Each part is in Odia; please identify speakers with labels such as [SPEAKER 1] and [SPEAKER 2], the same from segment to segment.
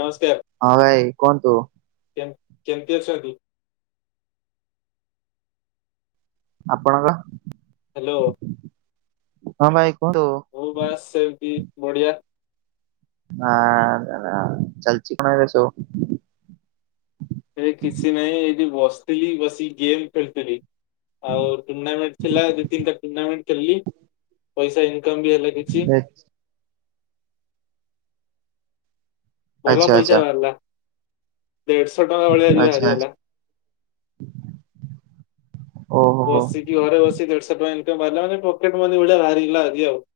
[SPEAKER 1] ନମସ୍କାର।
[SPEAKER 2] ହଁ ଭାଇ କୁହନ୍ତୁ?
[SPEAKER 1] ଜ୍ଞା କେମିତି ଅଛନ୍ତି?
[SPEAKER 2] ଆପଣଙ୍କ?
[SPEAKER 1] ହାଲୋ।
[SPEAKER 2] ହଁ ଭାଇ କୁହନ୍ତୁ?
[SPEAKER 1] ମୁଁ ଵା ସେମିତି ବଢିଆ।
[SPEAKER 2] ନାଁ ଆଁ ଚାଲିଛି କଣ ଏବେ ସବୁ?
[SPEAKER 1] ଏ କିଛି ନାହିଁ ଏଇଠି ବସିଥିଲି ବସି ଗେମ୍ ଖେଳିଥିଲି। ଆଉ ଟୁର୍ଣ୍ଣାମେଣ୍ଟ ଥିଲା ଦି ତିନି ଟା ଟୁଣାମେଣ୍ଟ ଖେଲି ପଇସା ଇନକମ ବି ହେଲା। କିଛି ଭଲ
[SPEAKER 2] ଆଚ୍ଛା
[SPEAKER 1] ପଇସା
[SPEAKER 2] ଆଚ୍ଛା
[SPEAKER 1] ବାହାରିଲା ଦେଢଶହ ଟଙ୍କା ଭଳିଆ ଆଜି
[SPEAKER 2] ଆଚ୍ଛା
[SPEAKER 1] ବାହାରିଗଲା।
[SPEAKER 2] ଆଚ୍ଛା ଓହୋ
[SPEAKER 1] ବସିକି ଘରେ ବସି ଦେଢଶହ ଟଙ୍କା ବାହାରିଲା ମାନ ପକେଟ ମନି ଭଳିଆ ବାହାରିଲା ଆଜି ଆଉ।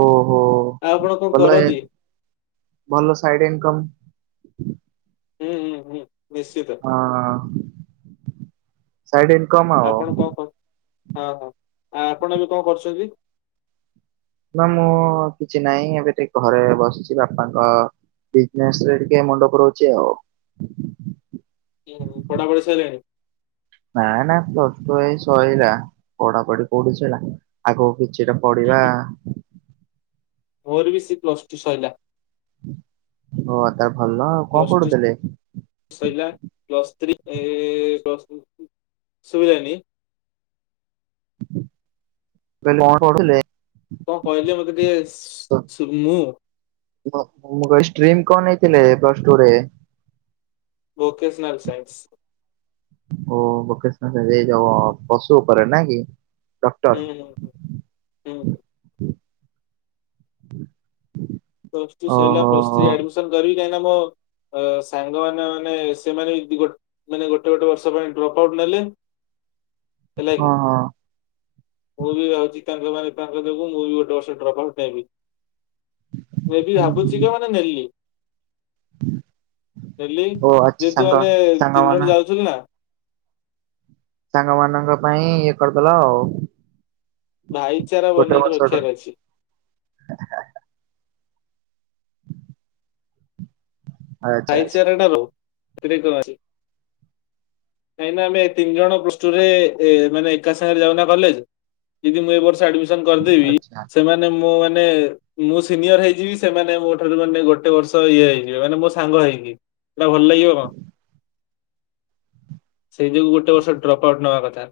[SPEAKER 2] ଓହୋ।
[SPEAKER 1] ଆଉ ଆପଣ କଣ
[SPEAKER 2] ଭଲ
[SPEAKER 1] କରନ୍ତି?
[SPEAKER 2] ଭଲ ସାଇଡ୍ ଇନକମ୍।
[SPEAKER 1] ହୁଁ ହୁଁ ହୁଁ ନିଶ୍ଚିତ।
[SPEAKER 2] ହଁ ହଁ। ସାଇଡ ଇକମ୍
[SPEAKER 1] ଆପଣ କଣ କର ହଁ ହଁ ଆ ଆପଣ ଏବେ କଣ କରୁଛନ୍ତି?
[SPEAKER 2] ନା ମୁଁ କିଛି ନାହିଁ ଏବେ ଟିକେ ଘରେ ବସିଛି ବାପାଙ୍କ ବିଜିନେସ୍ ଟିକେ ମୁଣ୍ଡ ପୁରାଉଛି ଆଉ।
[SPEAKER 1] ହଁ ପଢାପଢି ସଇଲାଣି?
[SPEAKER 2] ନା ନା ପ୍ଲସ୍ ଟୁ ଏଇ ସଇଲା ପଢାପଢ଼ୀ କୋଉଠି ସଇଲା ଆଗକୁ କିଛିଟା
[SPEAKER 1] ହୁଁ,
[SPEAKER 2] ପଡିବା।
[SPEAKER 1] ହୁଁ। ମୋର ବି ସେ ପ୍ଲସ ଟୁ ସଇଲା।
[SPEAKER 2] ହ ତ ଭଲ ଆଉ କଣ କରୁଥିଲେ?
[SPEAKER 1] ଶୋଇଲା ପ୍ଲସ୍ ଥ୍ରୀ ଏ ପ୍ଲସ ସୁଵିଲାନି।
[SPEAKER 2] ମାନେ କଣ ପଢୁଥିଲେ?
[SPEAKER 1] କଣ କହିଲେ ମତେ ଟିକେ ସୁବି ମୁଁ
[SPEAKER 2] ବ ମୁଁ କହିଲି ଷ୍ଟ୍ରିମି କଣ ନେଇଥିଲେ ପ୍ଲସ ଟୁ ରେ।
[SPEAKER 1] Vocational science.
[SPEAKER 2] ଓ ଭୋକେସେନାଲ ଏଇ ଜବ ପଶୁ ଉପରେ ନା କି। ଡକ୍ଟର। ହୁଁ ହୁଁ ହୁଁ ହୁଁ ହୁଁ।
[SPEAKER 1] ପ୍ଲସ ଟୁ ସରିଲା ପ୍ଲସ୍ ଟ୍ରୀ ଆଡମିଶନ କରିବି କାହିଁକି ନା ମଁ ଅ ସାଙ୍ଗମାନେ ମାନେ ସେମାନେ ଇ ଗୋଟେ ଗୋଟେ ବର୍ଷ ପାଇଁ ଡ୍ରପ୍ ଆଉଟ୍ ନେଲେ
[SPEAKER 2] [unintelligible]
[SPEAKER 1] ହେଲା କି।
[SPEAKER 2] ହଁ
[SPEAKER 1] ମୁଁ ବି ଭାବୁଛି ତାଙ୍କ ମାନେ ତାଙ୍କ ଯୋଗୁଁ ମୁଁ ବି ଗୋଟେ ବର୍ଷେ ଡ୍ରପ ଆଉଟ୍ ନେବି। ମୁଁ ଏ ବି
[SPEAKER 2] ହୁଁ
[SPEAKER 1] ଭାବୁଛି
[SPEAKER 2] ହୁଁ
[SPEAKER 1] କି ମାନେ ନେଲି। ଡେଲି
[SPEAKER 2] ଓ ଆଚ୍ଛା
[SPEAKER 1] ଯେହେତୁ
[SPEAKER 2] ସାଙ୍ଗ
[SPEAKER 1] ମାନେ ତିନି
[SPEAKER 2] ସାଙ୍ଗମାନ
[SPEAKER 1] ଜଣ ଯାଉଥିଲୁ ନା।
[SPEAKER 2] ସାଙ୍ଗ ମାନଙ୍କ ପାଇଁ ଇଏ କରିଦେଲ ଆଉ।
[SPEAKER 1] ଭାଇଚାରା
[SPEAKER 2] ଗୋଟେ
[SPEAKER 1] ବନେଇକି
[SPEAKER 2] ବର୍ଷର
[SPEAKER 1] ରଖିବାର ଅଛି।
[SPEAKER 2] ଆଚ୍ଛା ଆଚ୍ଛା
[SPEAKER 1] ଭାଇଚାରା ଟା ରହୁ ସେଠି କରିଚି। କାହିଁକି ନା ଆମେ ତିନି ଜଣ ପ୍ଲସ ଟୁ ରେ ମାନେ ଏକା ସାଙ୍ଗରେ ଯାଉନା କଲେଜ ଯଦି ମୁଁ ଏ ବର୍ଷ ଆଡିମିସନ। ଆଡିମିସନ କରିଦେବି
[SPEAKER 2] ଆଚ୍ଛା
[SPEAKER 1] ସେମାନେ ମୁଁ ମାନେ ମୁଁ ସିନିୟର ହେଇଯିବି ସେମାନେ ମୋ ଠାରୁ ମାନେ ଗୋଟେ ବର୍ଷ ଇଏ ହେଇଯିବେ ମାନେ ମୋ ସାଙ୍ଗ ହେଇକି। ଏଟା ଭଲ ଲାଗିବ କ। ସେଇ ଯୋଗୁ ଗୋଟେ ବର୍ଷ ଡ୍ରପ୍ ଆଉଟ ନବା କଥା।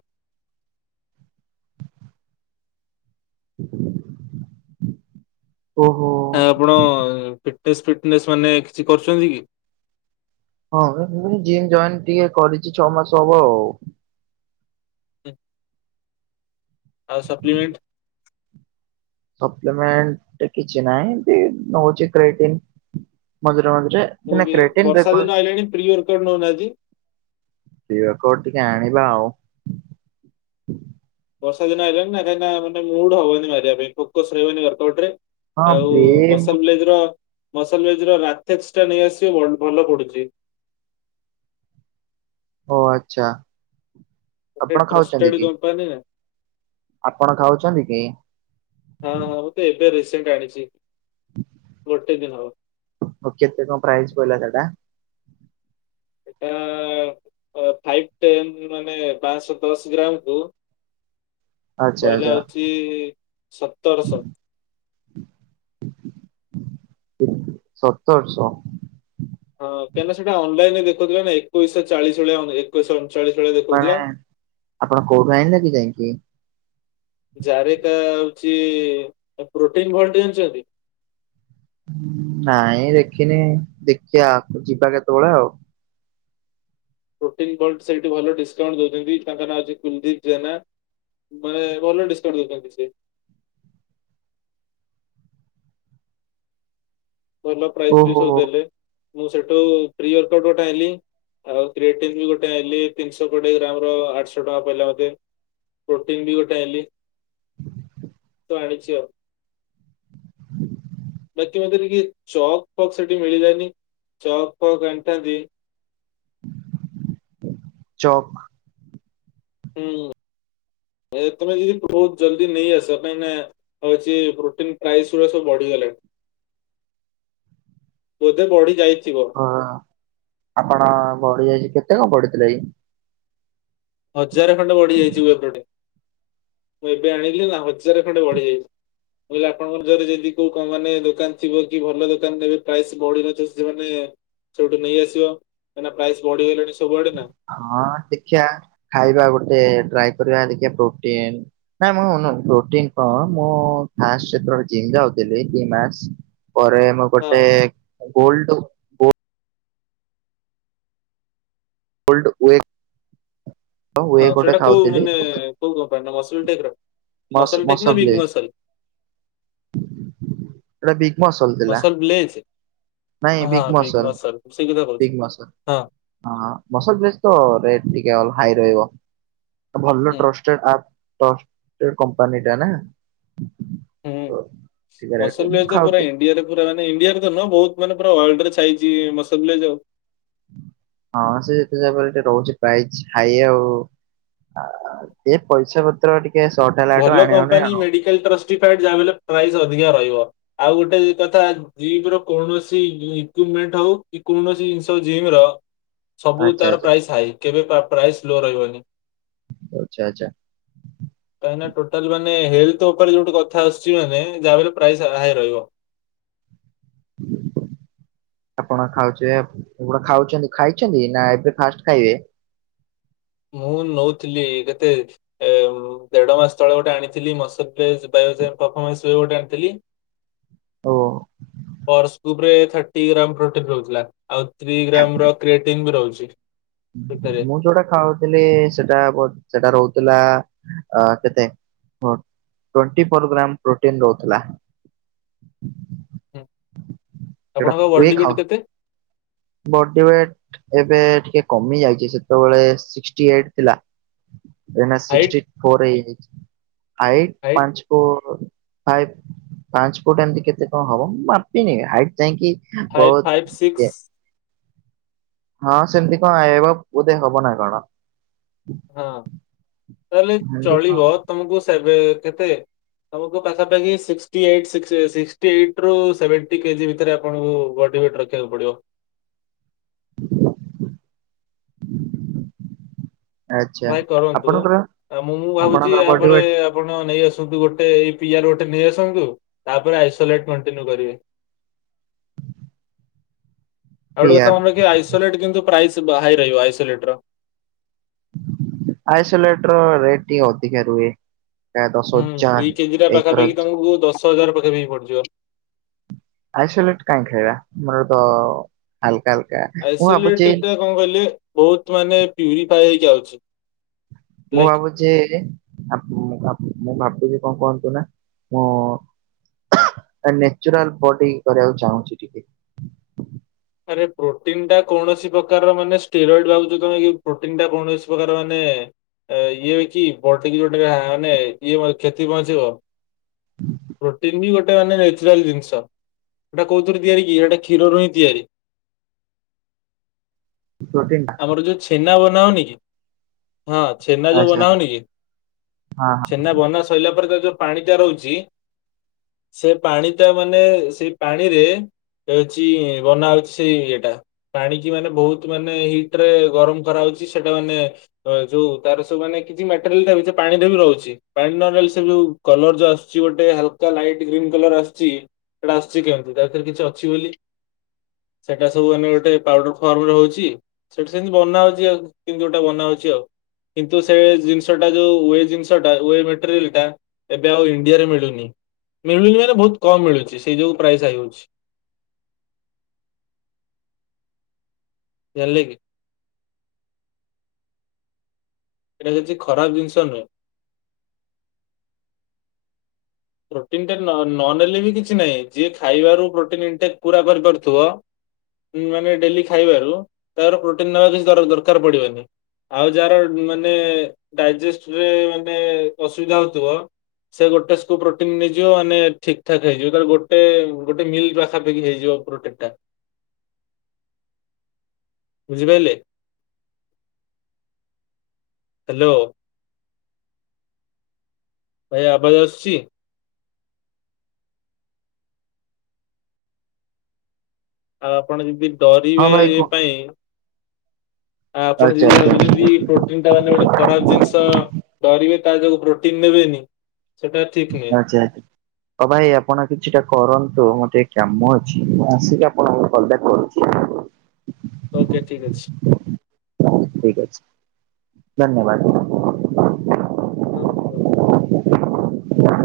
[SPEAKER 2] ଓହୋ।
[SPEAKER 1] ଆ ଆପଣ ଫିଟନେସ୍, ଫିଟନେସ୍ ମାନେ କିଛି କରୁଛନ୍ତି କି।
[SPEAKER 2] ହଁ ମୁ ଜିମ୍ ଜଏନ୍ ଟିକେ କରିଛି ଛଅ ମାସ ହବ ଆଉ।
[SPEAKER 1] [unintelligible] ଆଉ ସପ୍ଲିମେଣ୍ଟ।
[SPEAKER 2] ସପ୍ଲିମେଣ୍ଟ କିଛି ନାହିଁ ଏମିତି ନଉଛି କ୍ରେଟିଂ ମଝିରେ ମଝିରେ।
[SPEAKER 1] ମୁୁଁ
[SPEAKER 2] ନା
[SPEAKER 1] ବି
[SPEAKER 2] କ୍ରେଟିନ୍
[SPEAKER 1] ବର୍ଷା
[SPEAKER 2] ରେଗୁଲାର
[SPEAKER 1] ଦିନ ଆଇଲାଣି ପ୍ରି ଇୟର କଡ଼ ନଉ ନାହାନ୍ତି
[SPEAKER 2] ଇୟର କଡ ଟିକେ ଆଣିବା ଆଉ
[SPEAKER 1] ବର୍ଷା ଦିନ ଆଇଲାଣି ନା କାହିନା ମାନେ ମୁଡ଼ ହବନି ମାରିବା ପାଇଁ ଫୋକସ ରହିବନି ଇୟର କଡ ରେ।
[SPEAKER 2] ହଁ
[SPEAKER 1] ଆଉ
[SPEAKER 2] ପ୍ରି
[SPEAKER 1] ମସଲ ବ୍ଲେଜ ର ମସଲ ବ୍ଲେଜ ର ରାଥେସ୍କେ ଟା ନେଇଆସିବ ଭଲ ପଡୁଛି।
[SPEAKER 2] ଓ ଆଚ୍ଛା।
[SPEAKER 1] ଏ
[SPEAKER 2] ଆପଣ ଖାଉଛନ୍ତି
[SPEAKER 1] ଟ୍ରଷ୍ଟେଡ
[SPEAKER 2] କି?
[SPEAKER 1] ଦପାନୀ ନା।
[SPEAKER 2] ଆପଣ ଖାଉଛନ୍ତି କି।
[SPEAKER 1] ହଁ ହଁ ମୁଁ ତ ଏବେ ରିସେଣ୍ଟ ଆଣିଛି ଗୋଟେ ଦିନି ହବ।
[SPEAKER 2] ଓ କେତେ କଣ ପ୍ରାଇଜ ପଇଲା ସେଟା।
[SPEAKER 1] ଏ ଫାଇଭି, ଟେନ ମାନେ ପାଞ୍ଚଶହ ଦଶ ଗ୍ରାମକୁୁ।
[SPEAKER 2] ଆଚ୍ଛା ଆଚ୍ଛା।
[SPEAKER 1] କହିଲା ହଉଛି ସତରଶହ।
[SPEAKER 2] ହୁଁ ସତରଶହ।
[SPEAKER 1] ହଁ କାହିଁକନା ସେଟା ଅନଲାଇନ ରେ ଦେଖଉଥିଲା ନା ଏକୋଇଶହ ଚାଳିଶ ଭଳିଆ ଏକୋଇଶହ ଅଣଚାଳିଶ ଭଳିଆ
[SPEAKER 2] ମାନେ
[SPEAKER 1] ଦେଖଉଥିଲା।
[SPEAKER 2] ଆପଣ କୋଉଠୁ ଆଣିଲେ କି ଯାଇକି।
[SPEAKER 1] ଜାରିଟା ହଉଛି ପ୍ରୋଟିନ ଭଲଟି ଜାଣିଛନ୍ତି।
[SPEAKER 2] ନାଇଁ ଦେଖିନି ଦେଖିବା ଯିବା କେତେବେଳେ ଆଉ।
[SPEAKER 1] ପ୍ରୋଟିନି ଭଲଟ ସେଇଠି ଭଲ ଡିସକାଉଣ୍ଟ ଦଉଛନ୍ତି ତାଙ୍କ ନାଁ ହେଲା କୁଲଦୀପ ଜେନା। ମାନେ ଭଲଡିସ୍କାଉଣ୍ଟ ଦଉଛନ୍ତି ସେ। ଭଲ ପ୍ରାଇଜି ବି
[SPEAKER 2] ଓହୋ
[SPEAKER 1] ସବୁ ଦେଲେ ମୁଁ ସେଠୁ ପ୍ରି ଇୟର କଡ ଗୋଟେ ଆଇଲି। ଆଉ କ୍ରିୟାଟିଭ ବି ଗୋଟେ ଆଇଲି ତିନିଶ କୋଡିଏ ଗ୍ରାମ ର ଆଠଶହ ଟଙ୍କା ପାଇଲା ମତେ। ପ୍ରୋଟିନ ବି ଗୋଟେ ଆଇଲି।
[SPEAKER 2] [inaudible]
[SPEAKER 1] କଣ ଆଣିଚ?
[SPEAKER 2] [inaudible]
[SPEAKER 1] ବାକି ମତେ ଟିକେ ଚକ୍ ଫକ୍ ସେଠି ମିଳିଲାନି ଚକ୍ ଫକ୍ ଆଣିଥାନ୍ତି।
[SPEAKER 2] ଚକ୍
[SPEAKER 1] ହୁଁ ଏ ତମେ ଯଦି ବହୁତ ଜଲ୍ଦି ନେଇ ଆସିବା ପାଇଁ ନା ହଉଛି ପ୍ରୋଟିନ ପ୍ରାଇସ୍ ଗୁରା ସବୁ ବଢିଗଲାଣି।
[SPEAKER 2] [inaudible]
[SPEAKER 1] ବୋଧେ ବଢି ଯାଇଥିବ।
[SPEAKER 2] ହଁ ଆପଣ ବଢିଯାଇଛି କେତେ କଣ ବଢିଥିଲା କି?
[SPEAKER 1] ହଜାର ଖଣ୍ଡେ ବଢିଯାଇଛିି ବି ଏପଟେ। ମୁଁ ଏବେ ଆଣିଲି ନା ହଜାରେ ଖଣ୍ଡେ ବଢିଯାଇଛି। କହିଲି ଆପଣଙ୍କ ଯଦି ଯେନ୍ତି କୋଉ କମ୍ପାନୀ ଦୋକାନ ଥିବ କି ଭଲ ଦୋକାନ ପ୍ରାଇସ୍ ବଢି ନଥ ସେମାନେ ସେଇଠୁ ନେଇଆସିବ କାହିଁକି ନା ପ୍ରାଇସ ବଢିଗଲାଣି ସବୁଆଡେ ନା।
[SPEAKER 2] ହଁ ଦେଖିବା ଖାଇବା ଗୋଟେ ଟ୍ରାଏ କରିବା ଦେଖିବା ପ୍ରୋଟିନ୍ ନାଇଁ ମୁଁ ନୁ ପ୍ରୋଟିନ ହଁ ମୁଁ ଫାଷ୍ଟ ଯେତେବେଳେ ଜିମ୍ ଯାଉଥିଲି ଦି ମାସ ପରେ ମୁଁ
[SPEAKER 1] ହଁ
[SPEAKER 2] ଗୋଟେ ଗୋଲଡ ଓୋଲ୍ଡ ୱେ
[SPEAKER 1] ହଁ
[SPEAKER 2] ହୁଏ ଗୋଟେ
[SPEAKER 1] ସେଇଟା କୋଉ
[SPEAKER 2] ଖାଉଥିଲି
[SPEAKER 1] ମାନେ କୋଉ କମ୍ପାନୀ ର ମସଲ ଟେକ ର?
[SPEAKER 2] ମସ
[SPEAKER 1] ଟେକ୍ ନା
[SPEAKER 2] ମସଲ
[SPEAKER 1] ବିଗ୍
[SPEAKER 2] ବ୍ଲେଜ
[SPEAKER 1] ମସଲ
[SPEAKER 2] ସେଇଟା ବିଗ ମସଲ ଥିଲା।
[SPEAKER 1] ପ୍ଲେଜ
[SPEAKER 2] ନାଇଁ ବିଗ୍ ମସଲ
[SPEAKER 1] ସେଇ କଥା କହୁଛ
[SPEAKER 2] ବିଗ୍ ମସଲ।
[SPEAKER 1] ହଁ।
[SPEAKER 2] ହଁ ମସଲ ରେଟ ଟିକେ ହାଇ ରହିବ ଭଲ
[SPEAKER 1] ହୁଁ
[SPEAKER 2] ଟ୍ରଷ୍ଟ ଆପ ଟେଷ୍ଟଟେଡ଼ କମ୍ପାନୀ ଟା ନା।
[SPEAKER 1] ହୁଁ
[SPEAKER 2] ତ ଟିକେ ରେଟ୍ ରେ
[SPEAKER 1] ମସଲ
[SPEAKER 2] ମୁଁ
[SPEAKER 1] ରେଟ ତ ପୁରା
[SPEAKER 2] ଖାଉଥିଲି
[SPEAKER 1] ଇଣ୍ଡିଆରେ ପୁରା ମାନେ ଇଣ୍ଡିଆରେ ତ ନୁହଁ ବହୁତ ମାନେ ୱାଲଡ ରେ ଛାଇଛି ମସଲ ବ୍ଲେଜ ଆଉ।
[SPEAKER 2] ହଁ ସେ ଯେତେ ଯାହା ହେଲେ ବି ରହୁଛି ପ୍ରାଇଜ ହାଇ ଆଉ। ତ ପଇସା ପତ୍ର ଟିକେ ସଟ ହେଲାଠୁ ଆଣିହଉନି ଆଉ।
[SPEAKER 1] [unintelligible] ଯାହାବି ହେଲେ ପ୍ରାଇଜ ଅଧିକା ରହିବ ଆଉ ଗୋଟେ ବି କଥା ଜିମ ର କୌଣସି ଇକୁମେଣ୍ଟ ହଉ କି କୌଣସି ଜିନିଷ ଜିମ ର ସବୁ
[SPEAKER 2] ଆଚ୍ଛା
[SPEAKER 1] ତାର
[SPEAKER 2] ଆଚ୍ଛା
[SPEAKER 1] ପ୍ରାଇସ୍ ହାଇ କେବେ ପ୍ରା ପ୍ରାଇସ୍ ଲୋ ରହିବନି।
[SPEAKER 2] ଆଚ୍ଛା ଆଚ୍ଛା।
[SPEAKER 1] କାହିଁକି ନା ଟୋଟାଲ ମାନେ ହେଲଥ ଉପରେ ଯୋଉଠି କଥା ଆସୁଛି ମାନେ ଯାହା ବି ହେଲେ ପ୍ରାଇସ ହାଇ ରହିବ।
[SPEAKER 2] [inaudible] ଆପଣ ଖାଉଚ ଆପଣ ଖାଉ ଖାଇଛନ୍ତି ନା ଏବେ ଫାଷ୍ଟ ଖାଇବେ?
[SPEAKER 1] ମୁଁ ନୋଉଥିଲି କେତେ ଏ ଏ ଦେଢ ମାସ ତଳେ ଗୋଟେ ଆଣିଥିଲି ଗୋଟେ ଆଣିଥିଲି [unintelligible] ଆଣିଥିଲି।
[SPEAKER 2] ଓ
[SPEAKER 1] ପ୍ରସ ଗୁପ ରେ ଥାଟି ଗ୍ରାମ ପ୍ରୋଟିନ ରହୁଥିଲା ଆଉ ଥ୍ରୀ ଗ୍ରାମ ର କ୍ରଏଟିନ ବି ରହୁଚି।
[SPEAKER 2] ମୁଁ ଯୋଉଟା ଖାଉ ଥିଲ ସେଟା ସେଟା ରହୁଥିଲା ଅ କେତେ ଟୋଣ୍ଟି ପର ଗ୍ରାମ ପ୍ରୋଟିନ ରହୁଥିଲା।
[SPEAKER 1] ହୁଁ
[SPEAKER 2] ଯୋଉଟା
[SPEAKER 1] ଆପଣଙ୍କ
[SPEAKER 2] ହୁଏ
[SPEAKER 1] ବଡି
[SPEAKER 2] ଖାଉ
[SPEAKER 1] ବିଟ କେତେ?
[SPEAKER 2] ବଡି ୱେଟ ଏବେ ଟିକେ କମି ଯାଇଛି ସେତେବେଳେ ସିକ୍ସିଏଇଟ ଥିଲା। ଏଇନି
[SPEAKER 1] ହାଇଟ୍
[SPEAKER 2] ସିକ୍ସିଟି ଫୋର ହେଇଯାଇଛି ହାଇଟ
[SPEAKER 1] ହାଇଟ୍
[SPEAKER 2] ପାଞ୍ଚ ଫ ପାଞ୍ଚ ଫୁଟ ଏମତି କେତେ କଣ ହବ ମୁ ମାପିନି ହାଇଟ୍ ଯାଇକି
[SPEAKER 1] ଫାଇଭ
[SPEAKER 2] ବହୁତ
[SPEAKER 1] ଫାଇଭ
[SPEAKER 2] ଇଏ
[SPEAKER 1] ସିକ୍ସ
[SPEAKER 2] ହଁ ସେମିତି କଣ ଆଇବ ବୋଧେ ହବ ନା କଣ।
[SPEAKER 1] ହଁ ତାହେଲେ
[SPEAKER 2] ସେମିତି କଣ
[SPEAKER 1] ଚଳିବ ତମକୁ ସେବେ କେତେ ତମକୁ ପାଖାପାଖି ସିକ୍ସଟ ଏଠାରୁ ସିକ୍ସ ଏଠାରୁ ସେଭେଣ୍ଟି କେଜି ଭିତରେ ଆପଣଙ୍କୁ ବଡ଼ି ଉଏଟ ରଖିବ ଖିବାକୁ ପଡିବ
[SPEAKER 2] [inaudible]
[SPEAKER 1] ଟଏ କରନ୍ତୁ
[SPEAKER 2] ଆପଣଙ୍କର
[SPEAKER 1] ଆ ମୁଁ ମୁଁ ଭାବୁଛି
[SPEAKER 2] ଆପଣଙ୍କର ବଡି
[SPEAKER 1] ଏହାପରେ
[SPEAKER 2] ୱେଟ
[SPEAKER 1] ଆପଣ ନେଇ ଆସନ୍ତୁ ଗୋଟେ ଏଇ ପିଆର ଗୋଟେ ନେଇ ଆସନ୍ତୁ ତାପରେ ଆଇସୋଲେଟ କଂଟିନୁୱେ କରିବେ। ଆଉ ଗଟେ କେ
[SPEAKER 2] ପିଆର
[SPEAKER 1] ମନେ ରଖେ ଆଇସୋଲେଟ୍ କିନ୍ତୁ ପ୍ରାଇସ ହାଇ ରହିବ ଆଇସୋଲେଟ ର।
[SPEAKER 2] ଆଇସୋଲେଟର ରେଟ୍ ଟିକେ ଅଧିକା ରୁହେ। ଦଶ
[SPEAKER 1] ହୁଁ
[SPEAKER 2] ହଜାର
[SPEAKER 1] ଦୁଇ କେଜି ଟା
[SPEAKER 2] ଏକର
[SPEAKER 1] ପାଖାପାଖି ତମକୁ ଦଶ ହଜାର ପାଖାପାଖି ପଡିଯିବ।
[SPEAKER 2] ଆଇସୋଲେଟ କାଇହିଁ ଖାଇବା ଆମର ତ ହଲକା ହଲକା
[SPEAKER 1] ଆଇସୋଲେଟ କଣ କହିଲେ ବହୁତ୍ ମାନେ ପିୟୁରୀଫାଇ ହେଇକି ଆଉଚି।
[SPEAKER 2] ମୁଁ ଭାବୁଛି ମୁଁ ଭାବୁଛି କଣ କୁହନ୍ତୁ ନା ମୁଁ ନନ୍ୟାଚୁରାଲ ବଡି କରିବାକୁ ଚାହୁଁଛି ଟିକେ।
[SPEAKER 1] ଆରେ ପ୍ରୋଟିନ ଟା କୌଣସି ପ୍ରକାର ମାନେ ଷ୍ଟେୟର ଏଡ୍ ଭାବୁଛ ତମେ କି ପ୍ରୋଟିନ ଟା କୌଣସି ପ୍ରକାର ମାନେ ଇଏ କି ବଡିକି ଯୋଉଟ ମାନେ ଇଏ କ୍ଷତି ପହଞ୍ଚିବ। ପ୍ରୋଟିନ୍ ବି ଗୋଟେ ମାନେ ନ୍ୟଚୁରାଲ ଜିନିଷ। ସେଇଟା କଉଥି ତିଆରି କି ଏଟା୍ଷୀରରୁ ହିଁ ତିଆରି।
[SPEAKER 2] [inaudible]
[SPEAKER 1] ଆମର ଯୋଉ ଛେନା ବନା ହ ଉନିକି କି ହଁ ଛେନା ଯୋଉ
[SPEAKER 2] ଆଚ୍ଛା
[SPEAKER 1] ବନା
[SPEAKER 2] ହଁ ହଁ
[SPEAKER 1] ହଉନିକି। ବନା ସରିଲା ପରେ ତା ଯୋଉ ପାଣି ଟା ରହୁଛି ସେ ପାଣି ଟ ମାନେ ସେ ପାଣିରେ ହଉଛି ବନା ହଉଛି। ସେଇ ଇଏଟା ପାଣ କିି ମାନେ ବହୁତ ମାନେ ହିଟ ରେ ଗରମ କରାହାଉଛି ସେଟା ମାନେ ଯୋଉ ତାର ସବୁ ମାନେ କିଛି ମଟେରି ପାଣିରେ ବି ରହୁଛି ପାଣି ନହ ସେ ଯୋଉ କଲର ଯୋ ଆସୁଛି ଗୋଟେ ହାଲକା ଲାଇଟ୍ ଗ୍ରୀନ୍ କଲର ଆସିୁଛି। ସେଇଟା ଆସୁଛି କେମିତି ତା ଭିତରେ କିଛି ଅଛି ବୋଲି ସେଇଟା ସବୁ ଆମେ ଗୋଟେ ପାଉଡର ଫର୍ମ ରେ ହଉଛି। ସେଠି ସେମିତି ବନା ହଉଛି ଆଉ କେମିତି ଗୋଟେ ବନା ହଉଛି ଆଉ। କିନ୍ତୁ ସେ ଜିନିଷ ଟା ଯୋଉ ୱ ଜିନିଷା ମଟେରିଲ ଟା ଏବେ ଆଉ ଇଣ୍ଡିଆରେ ମିଳୁନି ମିଳୁନି ମାନେ ବହୁତ କମ ମିଳୁଛି ସେଇ ଯୋଉୁ ପ୍ରାଇସ୍ ହେଇଯାଉଛି। ଜାଣିଲେକି। ଏଇଟା କିଛି ଖରାପ ଜିନିଷ ନୁହେ। ପ୍ରଟିନ ନ କିଛି ନାହିଁ ଯିଏ ଖାଇବାରୁ ପ୍ରଇଟେ ପ କରିପାରୁଥିବ। ମାନେ ଡେଲି ଖାଇବାରୁ ତାର ପ୍ରୋଟିନ ନେବା କିଛି ଦରକାର ପଡିବନି। ଆଉ ଯାହାର ମାନେ ଡାଇଜେଷ୍ଟ ରେ ମାନେ ଅସୁବିଧା ହଉଥିବ ସେ ଗୋଟେ। ପ୍ରୋଟିନ ନେଇଯିବ ମାନେ ଠିକ ଠାକ ହେଇଯିବ ତ ଗୋଟେ ଗୋଟେ ମିଲ୍ ପାଖାପାଖି ହେଇଯିବ ପ୍ରୋନ ଟା
[SPEAKER 2] [inaudible]
[SPEAKER 1] ବୁଝିପାରିଲେ। ହାଲୋ। ଭାଇ ଆବାଜ ଆସୁଛି? ଆଉ ଆପଣ ଯଦି
[SPEAKER 2] ହଁ
[SPEAKER 1] ଡରିବେ
[SPEAKER 2] ଭାଇ
[SPEAKER 1] ଇଏ
[SPEAKER 2] କୁହ
[SPEAKER 1] ପାଇଁ ଆ ଆପଣ
[SPEAKER 2] ଆଚ୍ଛା
[SPEAKER 1] ଯଦି
[SPEAKER 2] ଆଚ୍ଛା
[SPEAKER 1] ଭାବୁଚନ୍ତି ପ୍ରୋଟ ପ୍ରୋଟିନ ଟା ମାନେ ଗୋଟେ ଖରାପ ଜିନିଷ, ଡରିବେ ତା ଯୋଗୁଁ ପ୍ରୋଟିନ ନେବେନି ସେଟା ଠିକ ନୁହେଁ
[SPEAKER 2] ଆଛା। ହଁ, ଭାଇ ଆପଣ କିଛିଟା କରନ୍ତୁ, ମୋ ଟିକେ କାମ ଅଛି, ମୁଁ ଆସିକି ଆପଣଙ୍କୁ କଲବ୍ୟାକ କରୁଚି।
[SPEAKER 1] ଓକେ ଠିକ୍ ଅଛି।
[SPEAKER 2] ଠିକ ଅଛି, ଧନ୍ୟବାଦ।
[SPEAKER 1] [unintelligible]
[SPEAKER 2] [unintelligible]